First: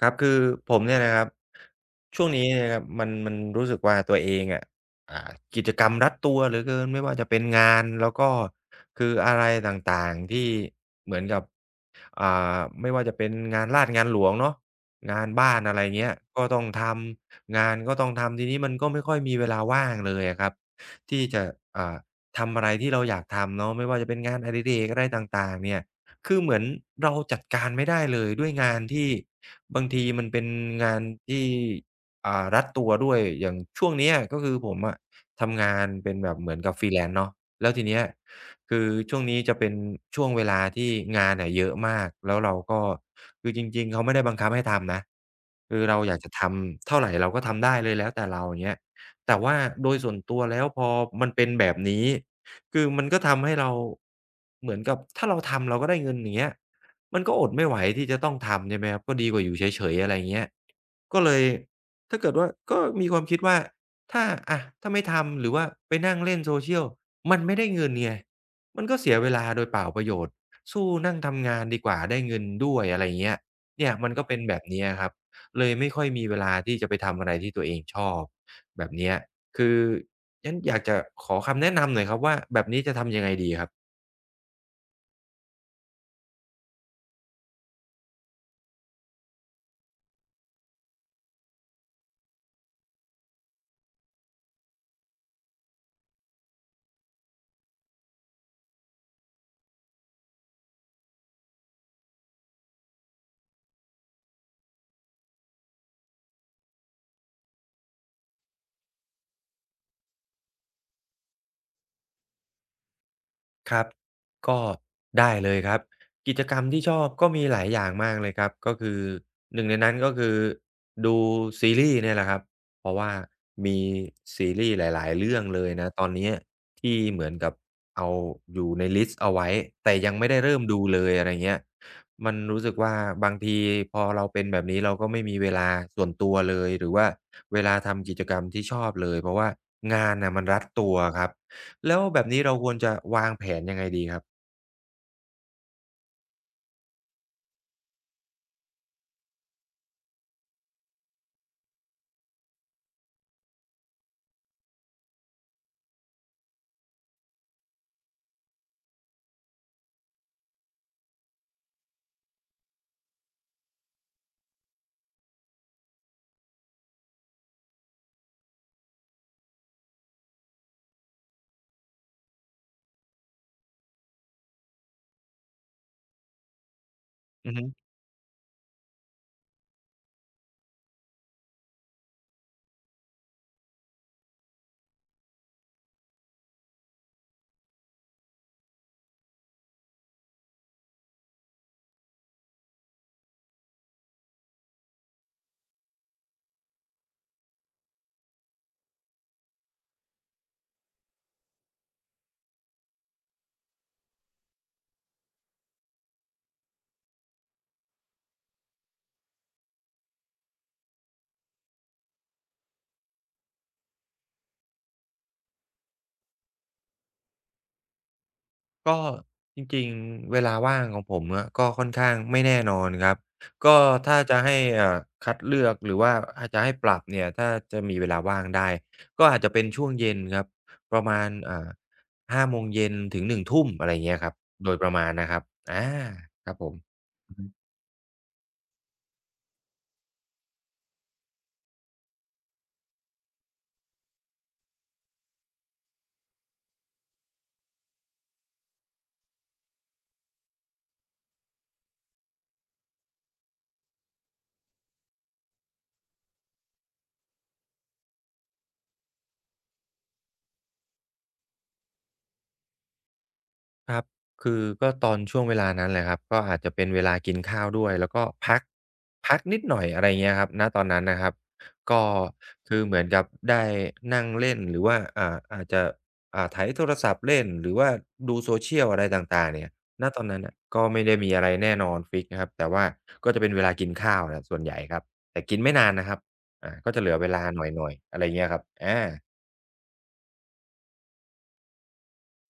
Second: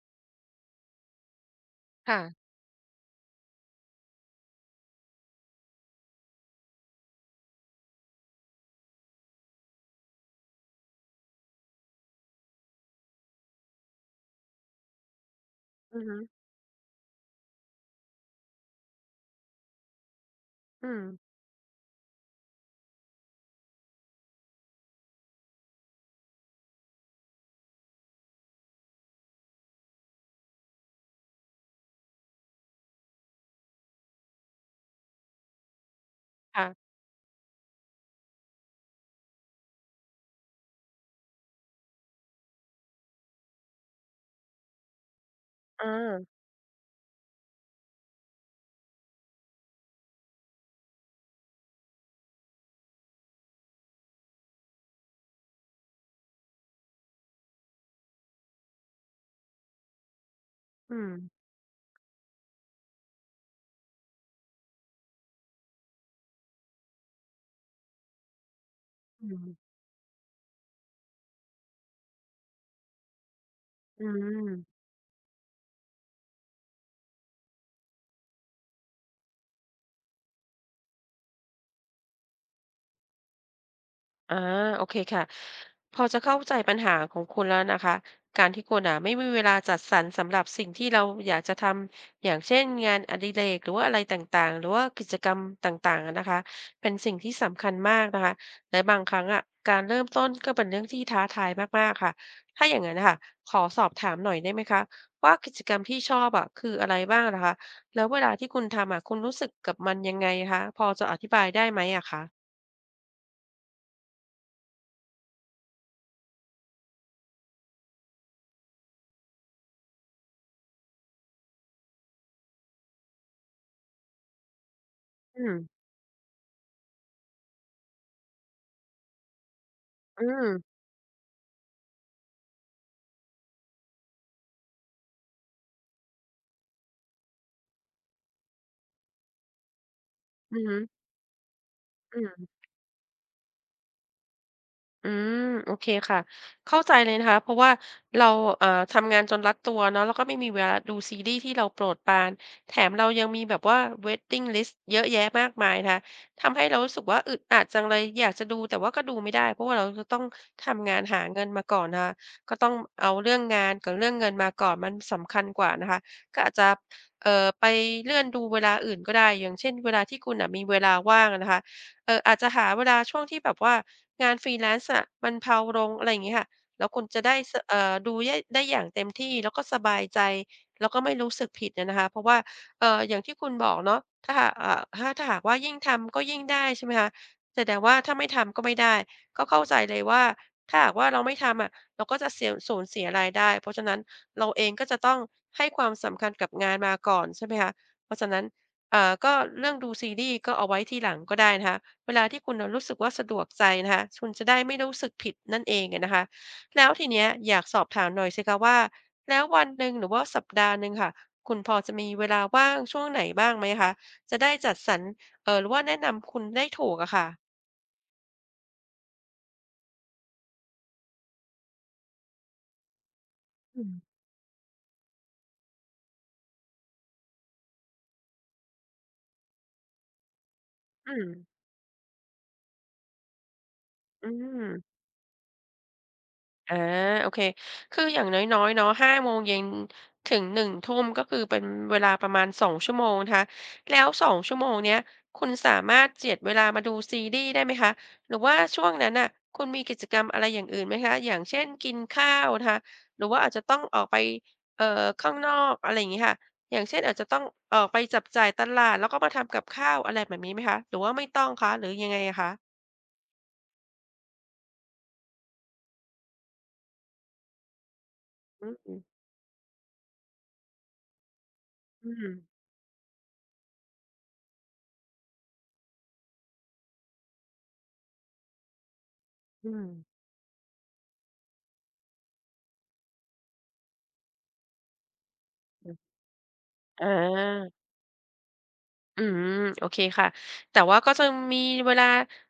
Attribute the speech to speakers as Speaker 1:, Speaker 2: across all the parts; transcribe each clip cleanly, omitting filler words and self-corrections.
Speaker 1: ครับคือผมเนี่ยนะครับช่วงนี้
Speaker 2: ค่ะ
Speaker 1: เนี่ยนะครับมันรู้สึกว่าตัวเองอะอ่ากิจกรรมรัดตัวเหลือเกินไม่ว่าจะเป็นงานแล้วก็คืออะไรต่างๆที่เหมือนกับ อ่ไม่ว่าจะเป็นงานราษฎร์งานหลวงเนาะงานบ้านอะไร
Speaker 2: อือ
Speaker 1: เงี้ย
Speaker 2: ฮึ
Speaker 1: ก็ต้องทำงานก็ต้องทำทีนี้มันก็ไม่ค่อยมีเวลาว่างเลยอะครับ
Speaker 2: อืม
Speaker 1: ที่จะอ่าทำอะไรที่เราอยากทำเนาะไม่ว่าจะเป็นงานอดิเรกอะไรต่างๆเนี่ยคือเหมือนเราจัดการไม่ได้เลยด้วยงานที่บางทีมันเป็นงานที่รัดตัวด้วยอย่างช่วงเนี้ยก็คือผมอะทำงานเป็นแบบเหมือนกับ
Speaker 2: ค่ะ
Speaker 1: Freelance เนาะแล้วทีเนี้ย คือช่วงนี้จะเป็นช่วงเวลาที่งานเน่ยเยอะมาก แล้วเราก็คือจริงๆเขาไม่ได้บังคับให้ทำนะ คื
Speaker 2: เอ
Speaker 1: อ
Speaker 2: อ
Speaker 1: เราอยากจะทำเท่าไรเราก็ทำได้เลยแล้วแต่เราอย่างเงี้ยแต่ว่าโดยส่วนตัวแล้วพอมันเป็นแบบนี้ คือมันก็ทำให้เราเหมือนกับถ้าเราทำเราก็ได้เงินอย่างเงี้ยมันก็อดไม่ไหวที่จะต้องทำใช่ไหมครับก็ดีกว่าอยู่เฉยๆอะไรอย่างเงี้ย
Speaker 2: อืม
Speaker 1: ก็เลยถ้าเกิดว่าก็มีความคิดว่าถ้าถ้าไม่ทำหรือว่าไปนั่งเล่น Social มันไม่ได้เงินไง มันก็เสีย
Speaker 2: อื
Speaker 1: เวลา
Speaker 2: ม
Speaker 1: โดยเปล่าประโยชน์สู้นั่งทำงานดีกว่าได้เงินด้วยอะไรเงี้ยเนี่ย
Speaker 2: อื
Speaker 1: มันก็เป็น
Speaker 2: ม
Speaker 1: แบบเนี้ยครับเลยไม่ค่อยมีเวลาที่จะไปทำอะไรที่ตัวเองชอบแบบเนี้ยคืองั้นอยากจะขอคำแนะนำหน่อยครับว่าแบบนี้จะทำยังไงดีครับ
Speaker 2: อาโอเคค่ะพอจะเข้าใจปัญหาของคุณแล้วนะคะการที่คุณอ่ะไม่มีเวลาจัดสรรสำหรับสิ่งที่เราอยากจะทำอย่างเช่นงานอดิเรกหรือว่าอะไรต่างๆหรือว่ากิจกรรมต่างๆอะนะคะเป็นสิ่งที่สำคัญมากนะคะและบางครั้งอะการเริ่มต้นก็เป็นเรื่องที่ท้าทายมากๆค่ะถ้าอย่างนั้นนะค่ะขอสอบถามหน่อยได้ไหมคะว่ากิจกรรมที่ชอบอะคืออะไรบ้างนะคะแล้วเวลาที่คุณทำอะคุณรู้สึกกับมันยังไงคะพอจะอธิบายได้ไหมอะคะ
Speaker 1: ครับก็ได้เลยครับกิจกรรมที่ชอบก็มีหลายอย่างมากเลยครับก็คือหนึ่งในนั้นก็คือดูซีรีส์เนี่ยแหละครับเพราะว่ามีซีรีส์หลายๆเรื่อ
Speaker 2: อื
Speaker 1: ง
Speaker 2: ม
Speaker 1: เลยนะตอนเนี้ยที่เหมือนกับเอาอยู่ในลิสต์เอาไว้แต่ยัง
Speaker 2: อื
Speaker 1: ไม่ได้
Speaker 2: ม
Speaker 1: เริ่มดูเลยอะไรเงี้ยมันรู้สึกว่าบางทีพอเราเป็นแบบนี้เราก็ไม่มีเวลาส่วนตัวเลยหรือว่าเวลาทำกิจกรรมที่ชอบเลยเพราะว่างานน่ะมัน
Speaker 2: อื
Speaker 1: รัด
Speaker 2: ม
Speaker 1: ตัวครับ แล้ว
Speaker 2: อื
Speaker 1: แบบนี้
Speaker 2: ม
Speaker 1: เราควรจะวางแผนยังไงดีครับ
Speaker 2: อืมโอเคค่ะเข้าใจเลยนะคะเพราะว่าเราทำงานจนรัดตัวเนาะแล้วก็ไม่มีเวลาดูซีรีส์ที่เราโปรดปรานแถมเรายังมีแบบว่า Waiting List เยอะแยะมากมายนะคะทำให้เรารู้สึกว่าอึดอัดจังเลยอยากจะดูแต่ว่าก็ดูไม่ได้เพราะว่าเราจะต้องทำงานหาเงินมาก่อนนะคะก็ต้องเอาเรื่องงานกับเรื่องเงินมาก่อนมันสำคัญกว่านะคะก็อาจจะไปเลื่อนดูเวลาอื่นก็ได้อย่างเช่นเวลาที่คุณอ่ะมีเวลาว่างอนะคะอาจจะหาเวลาช่วงที่แบบว่า งาน freelance อะมันเพลาลงอะไรอย่างงี้ค่ะแล้วคุณจะได้
Speaker 1: อื
Speaker 2: ส
Speaker 1: อฮึ
Speaker 2: ดูแย่ได้อย่างเต็มที่แล้วก็สบายใจแล้วก็ไม่รู้สึกผิดอะนะคะเพราะว่าอย่างที่คุณบอกเนาะถ้าหากว่ายิ่งทำก็ยิ่งได้ใช่ไหมคะแต่ว่าถ้าไม่ทำก็ไม่ได้ก็เข้าใจเลยว่าถ้าหากว่าเราไม่ทำอะเราก็จะเสียสูญเสียรายได้เพราะฉะนั้นเราเองก็จะต้องให้ความสำคัญกับงานมาก่อนใช่ไหมคะเพราะฉะนั้นก็เรื่องดูซีรีส์ก็เอาไว้ทีหลังก็ได้นะคะ เวลาที่คุณน่ะรู้สึกว่าสะดวกใจนะคะ คุณจะได้ไม่รู้สึกผิดนั่นเองอะนะคะแล้วทีเนี้ยอยากสอบถามหน่อยสิคะว่าแล้ววันหนึ่งหรือว่าสัปดาห์หนึ่งค่ะ คุณพอจะมีเวลาว่างช่วงไหนบ้างไหมคะ จะได้จัดสรรหรือว่าแนะนำคุณได้ถูกอะค่ะ
Speaker 1: ก็จริงๆเวลาว่างของผมอะก็ค่อนข้างไม่แน่นอนครับก็
Speaker 2: อืม
Speaker 1: ถ้าจะให้คัดเลือกหรือว่าอาจจะให้ปรับเนี่ยถ้าจะมีเวลาว่างได้ก็อาจจะเป็นช่วงเย็นครับประ
Speaker 2: อื
Speaker 1: มา
Speaker 2: ม
Speaker 1: ณ5โมงเย็นถึงหนึ่งทุ่มอะไรเงี้ยค
Speaker 2: อื
Speaker 1: รับ
Speaker 2: ม
Speaker 1: โดยประมาณนะครับอาครับผ
Speaker 2: อา
Speaker 1: ม
Speaker 2: โอเคคืออย่างน้อยๆเนาะ5โมงเย็นถึง1ทุ่มก็คือเป็นเวลาประมาณ2ชั่วโมงนะคะแล้ว2ชั่วโมงเนี้ยคุณสามารถเจียดเวลามาดูซีรีส์ได้ไหมคะหรือว่าช่วงนั้นน่ะคุณมีกิจกรรมอะไรอย่างอื่นไหมคะอย่างเช่นกินข้าวนะคะหรือว่าอาจจะต้องออกไปข้างนอกอะไรอย่างงี้ค่ะอย่างเช่นอาจจะต้องออกไปจับจ่ายตลาดแล้วก็มาทำกับข้าวอะไรแบบนี้ไหมคะหรือว่าไม่ต้องคะหรือยังไงอะคะ
Speaker 1: ครับคือก็ตอนช่วงเวลานั้นแหละครับ ก็อาจจะเป็นเวลากินข้าวด้วยแล้วก็พัก
Speaker 2: อืมอืม
Speaker 1: พักนิดหน่อยอะไรเงี้ยครับณตอนนั้นนะครับก็
Speaker 2: อื
Speaker 1: คือเหมือนกับได้นั่งเล่นหรือว่าอาจจะไถโทรศัพท์เล่นหรือว่าดู social อะไรต่างๆเนี่ย
Speaker 2: ม
Speaker 1: ณตอนนั้นน่ะก็ไม่ได้มีอะไรแน่นอนฟิกซ์นะครับแต่ว่าก็จะเป็นเวลากินข้าวน่ะส่วนใหญ่ครับ แต่กินไม่นาน
Speaker 2: อม
Speaker 1: นะครับก็จะ
Speaker 2: อ
Speaker 1: เหลือเวลาห
Speaker 2: า
Speaker 1: น่อยๆอะไรเงี้ยครับอา
Speaker 2: อืมโอเคค่ะแต่ว่าก็จะมีเวลา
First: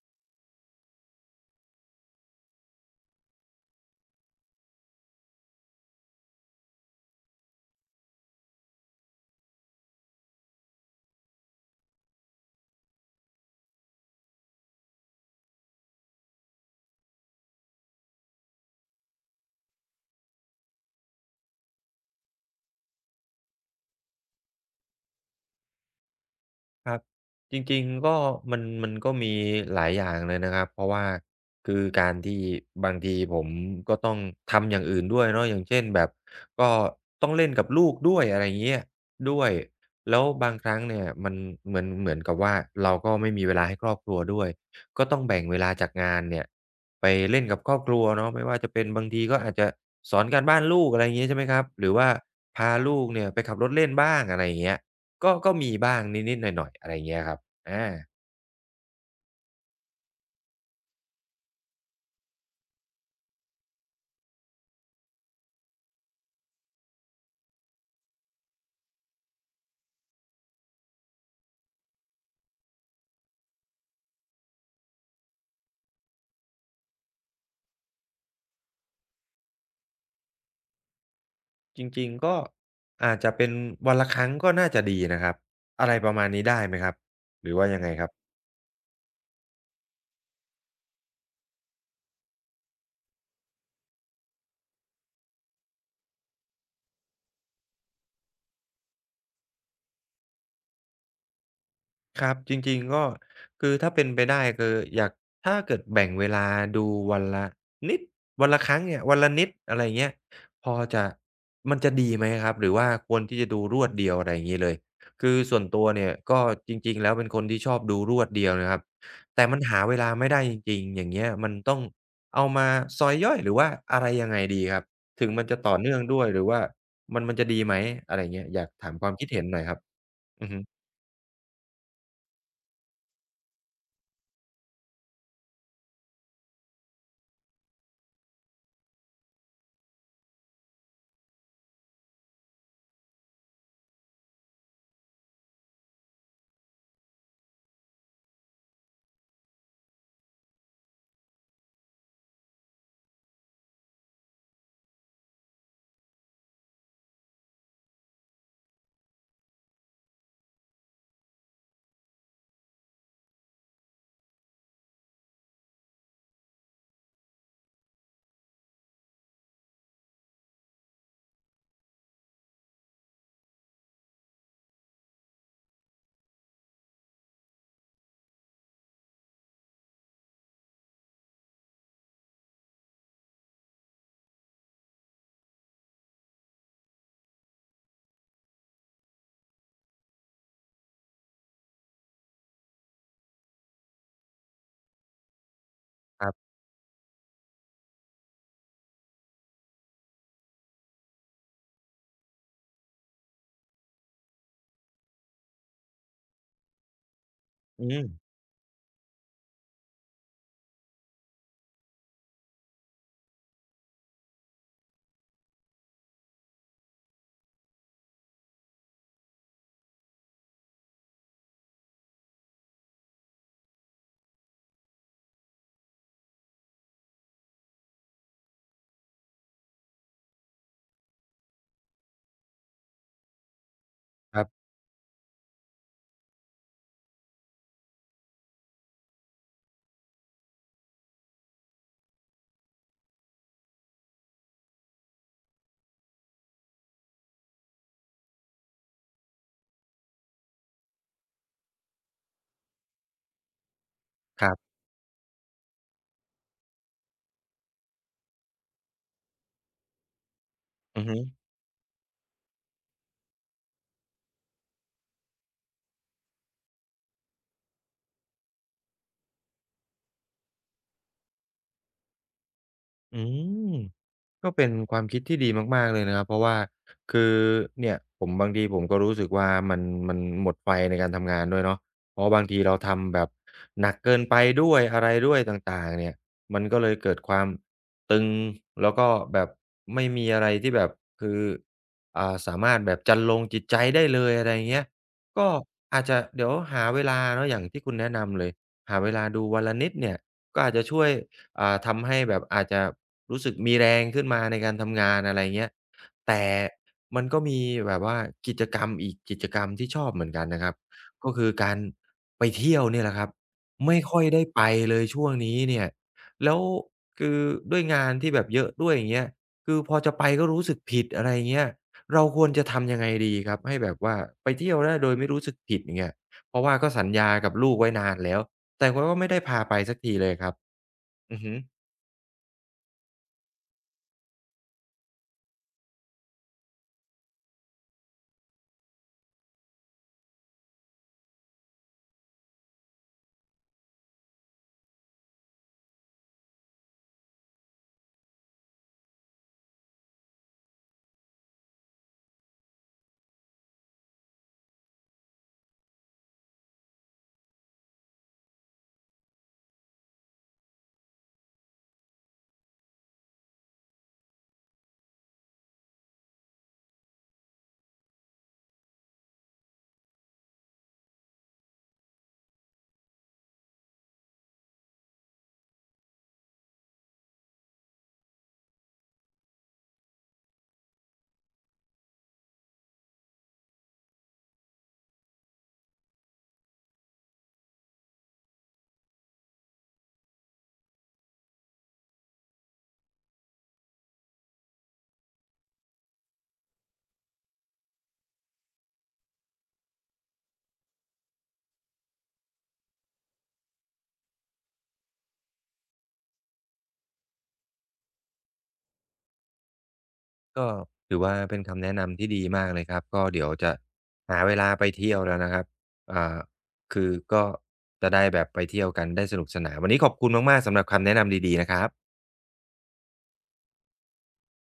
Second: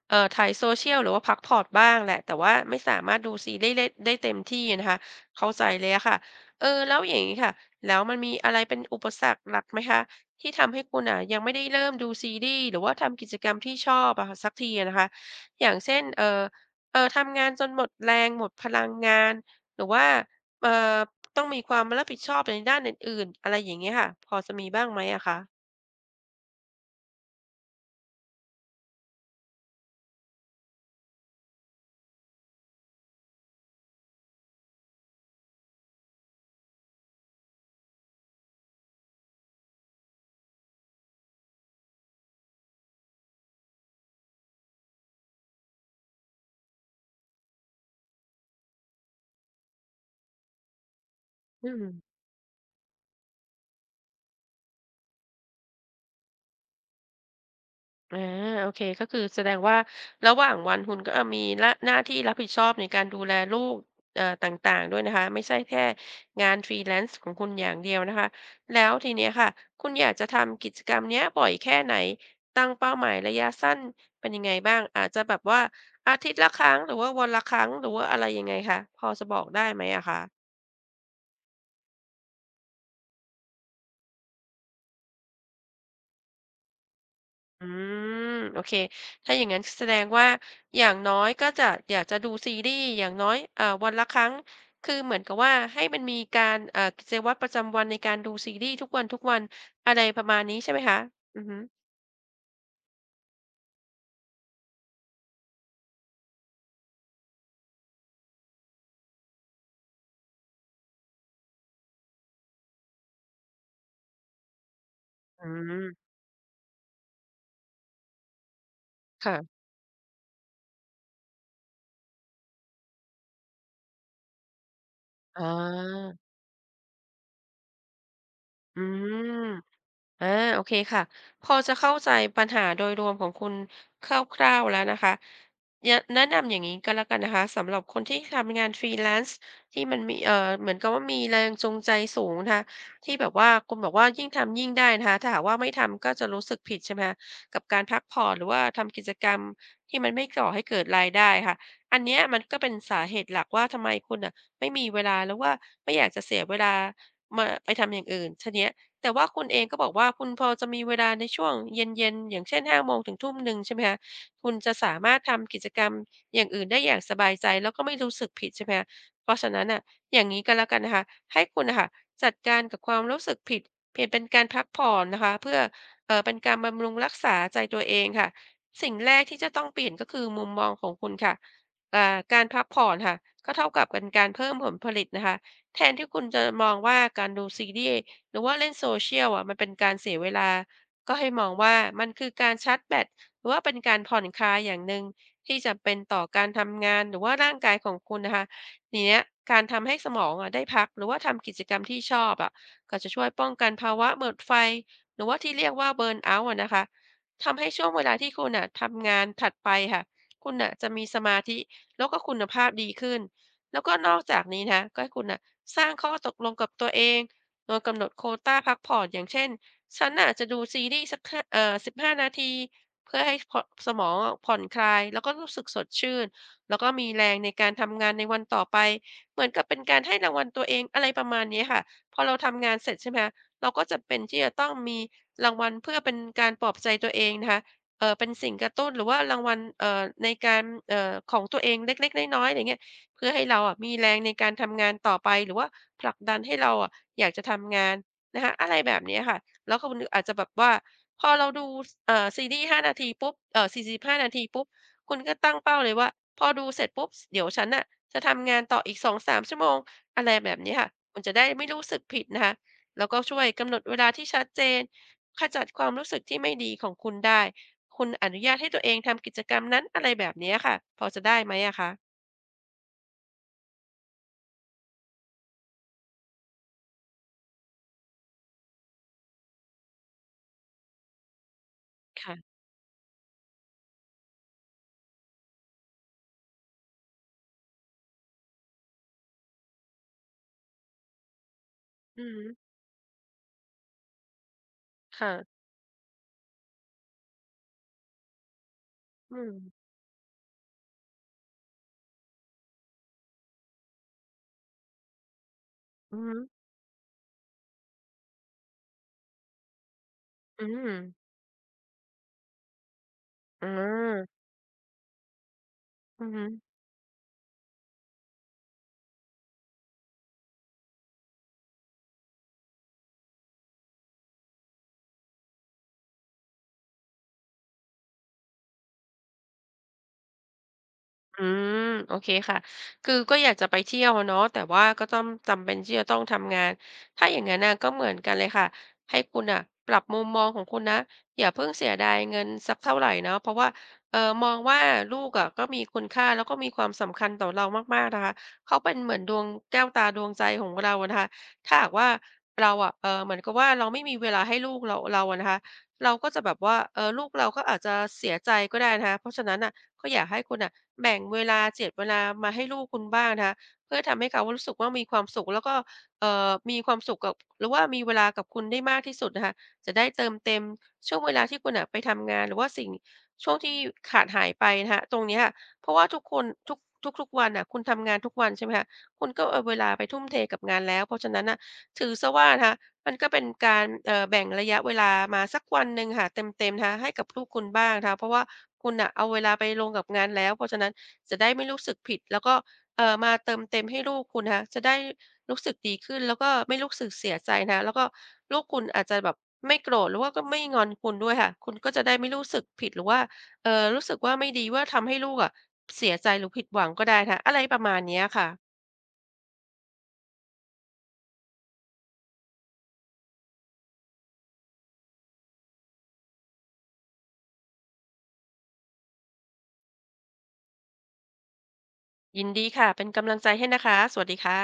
Speaker 2: ไถายโซเชียลหรือว่าพักผ่อนบ้างแหละแต่ว่าไม่สามารถดูซีรีส์ได้เต็มที่นะคะเข้าใจเลยอะค่ะเออแล้วอย่างนี้ค่ะแล้วมันมีอะไรเป็นอุปสรรคหลักไหมคะที่ทำให้คุณอ่ะยังไม่ได้เริ่มดูซีรีส์หรือว่าทำกิจกรรมที่ชอบอะค่ะสักทีอะนะคะอย่างเช่นเออทำงานจนหมดแรงหมดพลังงานหรือว่าเออต้องมีความรับผิดชอบในด้านอื่นๆอะไรอย่างเงี้ยค่ะพอจะมีบ้างไหมอะคะ
Speaker 1: ครับจริงๆก็มันก็มีหลายอย่างเลยนะครับเพราะว่าคือการที่บางทีผมก็ต้องทำอย่างอื่นด้วยเนาะอย่างเช่นแบบก็ต้องเล่นกับลูกด้วยอะไรอย่างเงี้ยด้วยแล้วบางครั้งเนี่ยมันเหมือนกับว่าเราก็ไม่มีเวลาให้ครอบครัวด้วยก็ต้องแบ่งเวลาจากงานเนี่ยไปเล่นกับครอบครัวเนาะไม่ว่าจะเป็นบางทีก็อาจจะสอนการบ้านลูกอะไรอย่างงี้ใช่ไหมครับ
Speaker 2: อืม
Speaker 1: หรือว่าพาลูกเนี่ยไปขับรถเล่นบ้างอะไรอย่างเงี้ย ก็มีบ้างนิดๆหน่อยๆอะไรเงี้ยครับอา
Speaker 2: อาโอเคก็คือแสดงว่าระหว่างวันคุณก็มีหน้าที่รับผิดชอบในการดูแลลูกต่างๆด้วยนะคะไม่ใช่แค่งาน Freelance ของคุณอย่างเดียวนะคะแล้วทีเนี้ยค่ะคุณอยากจะทำกิจกรรมเนี้ยบ่อยแค่ไหนตั้งเป้าหมายระยะสั้นเป็นยังไงบ้างอาจจะแบบว่าอาทิตย์ละครั้งหรือว่าวันละครั้งหรือว่าอะไรยังไงคะพอจะบอกได้ไหมอะคะ
Speaker 1: จริงๆก็อาจจะเป็นวันละครั้งก็น่าจะดีนะครับ อะไรประมาณนี้ได้ไหมครับ หรือ
Speaker 2: อื
Speaker 1: ว่ายังไงครับ
Speaker 2: มโอเคถ้าอย่างนั้นแสดงว่าอย่างน้อยก็จะอยากจะดูซีรีส์อย่างน้อยวันละครั้งคือเหมือนกับว่าให้มันมีการกิจวัตรประจำวันในการดูซีรีส์ทุกวันทุกวันอะไรประมาณนี้ใช่ไหมคะอือฮึ
Speaker 1: ครับจริงๆก็คือถ้าเป็นไปได้คืออยากถ้าเกิดแบ่งเวลาดูวันละนิดวันละครั้งเนี่ยวันละนิดอะไรอย่างเงี้ยพอจะมันจะดีไหมครับหรือว่าควรที่จะดูรวดเดียวอะไรอย่างงี้เลยคือ
Speaker 2: อื
Speaker 1: ส่วนตัวเนี่ย
Speaker 2: ม
Speaker 1: ก็จริงๆแล้วเป็นคนที่ชอบดูรวดเดียวนะครับแต่มัน
Speaker 2: ค่ะ
Speaker 1: หาเวลาไม่ได้จริงๆอย่างเงี้ยมันต้องเอามาซอยย่อยหรือว่าอะไรยังไงดีครับถึงมั
Speaker 2: อ่า
Speaker 1: นจะต่อเนื่องด้วยหรือว่ามันจะดีไหมอะไรอย่างเงี้ยอยาก
Speaker 2: อื
Speaker 1: ถามความคิด
Speaker 2: ม
Speaker 1: เห็นหน่อยครับ
Speaker 2: อ่า
Speaker 1: อือฮึ
Speaker 2: โอเคค่ะพอจะเข้าใจปัญหาโดยรวมของคุณคร่าวๆแล้วนะคะแยะแนะนำอย่างนี้ก็แล้วกันนะคะสำหรับคนที่ทำงาน Freelance ที่มันมีเหมือนกับว่ามีแรงจูงใจสูงนะคะที่แบบว่าคุณบอกว่ายิ่งทำยิ่งได้นะคะถ้าหากว่าไม่ทำก็จะรู้สึกผิดใช่ไหมคะกับการพักผ่อนหรือว่าทำกิจกรรมที่มันไม่ก่อให้เกิดรายได้ค่ะอันเนี้ยมันก็เป็นสาเหตุหลักว่าทำไมคุณอ่ะไม่มีเวลาหรือว่าไม่อยากจะเสียเวลามาไปทำอย่างอื่นทีเนี้ย แต่ว่าคุณเองก็บอกว่าคุณพอจะมีเวลาในช่วงเย็นๆอย่างเช่น5โมงถึง1ึ0 0ใช่ไหมคะคุณจะสามารถทำกิจกรรมอย่างอื่นได้อย่างสบายใจแล้วก็ไม่รู้สึกผิดใช่ไหมคะเพราะฉะนั้นน่ะอย่างงี้ก็แล้วกันนะคะให้คุณน่ะค่ะจัดการกับความรู้สึกผิดเปลี่ยนเป็นการพักผ่อนนะคะเพื่อเป็นการบำรุงรักษาใจตัวเองค่ะสิ่งแรกที่จะต้องเปลี่ยนก็คือมุมมองของคุณค่ะอ่าการพักผ่อนค่ะก็เท่ากับเป็นการเพิ่มผลผลิตนะคะแทนที่คุณจะมองว่าการดูซีรีส์ หรือว่าเล่น social อะมันเป็นการเสียเวลาก็ให้มองว่ามันคือการชาร์จแบตหรือว่าเป็นการผ่อนคลายอย่างหนึ่งที่จำเป็นต่อ
Speaker 1: ครั
Speaker 2: กา
Speaker 1: บ
Speaker 2: รทำงานหรือว่าร่างกายของคุณนะคะทีเนี้ยการทำให้สมองอะได้พักหรือว่าทำกิจกรรมที่ชอบอะก็จะช่วยป้องกันภาวะหมดไฟหรือว่าที่เรียกว่าเบิร์นเอาท์นะคะทำให้ช่
Speaker 1: อื
Speaker 2: วงเว
Speaker 1: ม
Speaker 2: ลาที่คุณอ่ะทำงานถัดไปค่ะคุณอ่ะจะมีสมาธิแล้วก็คุณภาพดีขึ้นแล้วก็นอกจากนี้นะก็ให้คุณอ่ะสร้างข้อตกลงกับตัวเอง โดยกำหนดโควตาพักผ่อนอย่างเช่นฉันน่ะจะดูซีรีส์สักห้า15นาทีเพื่อให้ผ่อสมองอะผ่อนคลายแล้วก็รู้สึกสดชื่นแล้วก็มีแรงในการทำงานในวันต่อไปเหมือนกับเป็นการให้รางวัลตัวเองอะไรประมาณนี้ค่ะพอเราทำงานเสร็จใช่ไหมคะเราก็จะเป็น
Speaker 1: ค
Speaker 2: ที่
Speaker 1: รั
Speaker 2: จะต้
Speaker 1: บ
Speaker 2: องมีรางวัลเพื่อเป็นการปลอบใจตัวเองนะคะเออเป็นสิ่งกระตุ้นหรือว่ารางวัลในการของตัวเองเล็กๆน้อยๆอะไรเงี้ยเพื่อให้เราอะมีแรงในการทำงานต่อไปหรือว่า ผลักดันให้เราอะอยากจะทำงานนะคะอะไรแบบเนี้ยค่ะแล้วก็นึกอาจจะแบบว่าพอเราดูซีรีส์ห้านาทีปุ๊บ45นาที
Speaker 1: ครั
Speaker 2: ปุ๊บ
Speaker 1: บ
Speaker 2: คุณก็ตั้งเป้าเลยว่าพอดูเสร็จปุ๊บเดี๋ยวฉันน่ะจะทำงานต่ออีก2-3ชั่วโมงอะไรแบบนี้ค่ะ
Speaker 1: อือฮึ
Speaker 2: คุณจะได้ไม่รู้สึกผิดนะคะแล้วก็ช่วยกำหนดเวลาที่ชัดเจนขจัดความรู้สึกที่ไม่ดีของคุณได้คุณอนุญาตให้ตัวเองทำกิจกรรมนั้นอะไรแบบเนี้ยค่ะพอจะได้ไหมอะคะ
Speaker 1: อืม ก็เป็นความคิดที่ดีมากๆเลยนะครับเพราะว่าคือเนี่ยผมบางทีผมก็รู้สึกว่ามันหมดไฟในการทำงานด้วยเนาะเพราะบาง
Speaker 2: ค่ะ
Speaker 1: ทีเราทำแบบหนักเกินไปด้วยอะไรด้วยต่างๆเนี่ยมันก็เลยเกิดความตึงแล้วก็แบบไม่มีอะไรที่แบบคือ
Speaker 2: อือฮึ
Speaker 1: สามารถแบบจรรโลงจิตใจได้เลยอะไรอย่างเงี้ย
Speaker 2: ค่ะ
Speaker 1: ก็อาจจะเดี๋ยวหาเวลาเนาะอย่างที่คุณแนะนำเลยหาเวลา
Speaker 2: อื
Speaker 1: ดู
Speaker 2: ม
Speaker 1: วันละนิดเนี่ยก็อาจจะช่วยทำให้แบบอาจจะ รู้สึกมีแรงขึ้นมาในการทำงานอะไรเงี้ย
Speaker 2: อือฮึ
Speaker 1: แต่มันก็มีแบบว่ากิจกรรมอีกกิจกรรมที่ชอบเหมือนกัน
Speaker 2: อื
Speaker 1: นะครับ
Speaker 2: ม
Speaker 1: ก็คือการไปเที่ยวเนี่ยแหละครับ
Speaker 2: อ
Speaker 1: ไม่ค่อยได้
Speaker 2: า
Speaker 1: ไปเลยช่วงนี้เนี่ย
Speaker 2: อือฮึ
Speaker 1: แล้วคือด้วยงานที่แบบเยอะด้วยอย่างเงี้ยคือพอจะไปก็รู้สึกผิดอะไรเงี้ยเราควรจะทำยังไงดีครับให้แบบว่าไปเที่ยวได้โดยไม่รู้สึกผิดอย่างเงี้ยเพราะว่าก็สัญญากับลูกไว้นานแล้วแต่เขาก็ไม่ได้พาไปสักทีเลยครับอื
Speaker 2: อื
Speaker 1: อฮึ
Speaker 2: มโอเคค่ะคือก็อยากจะไปเที่ยวอะเนาะแต่ว่าก็ต้องจำเป็นที่จะต้องทำงาน ถ้าอย่างงั้นน่ะก็เหมือนกันเลยค่ะ ให้คุณน่ะปรับมุมมองของคุณนะอย่าเพิ่งเสียดายเงินสักเท่าไรเนาะเพราะว่ามองว่าลูกอะก็มีคุณค่าแล้วก็มีความสำคัญต่อเรามากๆนะคะเขาเป็นเหมือนดวงแก้วตาดวงใจของเราอะนะคะถ้าหากว่าเราอะเหมือนกับว่าเราไม่มีเวลาให้ลูกเราเราอะนะคะเราก็จะแบบว่าลูกเราก็อาจจะเสียใจก็ได้นะคะเพราะฉะนั้นน่ะ ก็อยากให้คุณอ่ะแบ่งเวลา7เวลามาให้ลูกคุณบ้างนะคะเพื่อทำให้เขารู้สึกว่ามีความสุขแล้วก็มีความสุขกับหรือว่ามีเวลากับคุณได้มากที่สุดนะคะจะได้เติมเต็มช่วงเวลาที่คุณอ่ะไปทำงานหรือว่าสิ่งช่วงที่ขาดหายไปนะคะตรงเนี้ยค่ะเพราะว่าทุกคนทุกทุกวันอ่ะคุณทำงานทุกวันใช่ไหมคะคุณก็เอาเวลาไปทุ่มเทกับงานแล้วเพราะฉะนั้นอ่ะถือซะว่านะคะ มันก็เป็นการแบ่งระยะเวลามาสักวันหนึ่งค่ะเต็มๆนะคะให้กับลูกคุณบ้างนะคะเพราะว่าคุณน่ะเอาเวลาไปลงกับงานแล้วเพราะฉะนั้นจะได้ไม่รู้สึกผิดแล้วก็มาเติมเต็มให้ลูกคุณนะคะจะได้รู้สึกดีขึ้นแล้วก็ไม่รู้สึกเสียใจนะคะแล้วก็ลูกคุณอาจจะแบบไม่โกรธหรือว่าก็ไม่งอนคุณด้วยค่ะคุณก็จะได้ไม่รู้สึกผิดหรือว่ารู้สึกว่าไม่ดีว่าทำให้ลูกอะเสียใจหรือผิดหวังก็ได้นะคะอะไรประมาณเนี้ยค่ะ
Speaker 1: ก็ถือว่าเป็นคำแนะนำที่ดีมากเลยครับก็เดี๋ยวจะหาเวลาไปเที่ยวแล้วนะครับอ่าคือก็จะได้แบบไปเที่ยวกันได้สนุกสนานวันนี้ขอบคุณมากๆสำหรับคำแนะนำดีๆนะครับ
Speaker 2: ยินดีค่ะเป็นกำลังใจให้นะคะสวัสดีค่ะ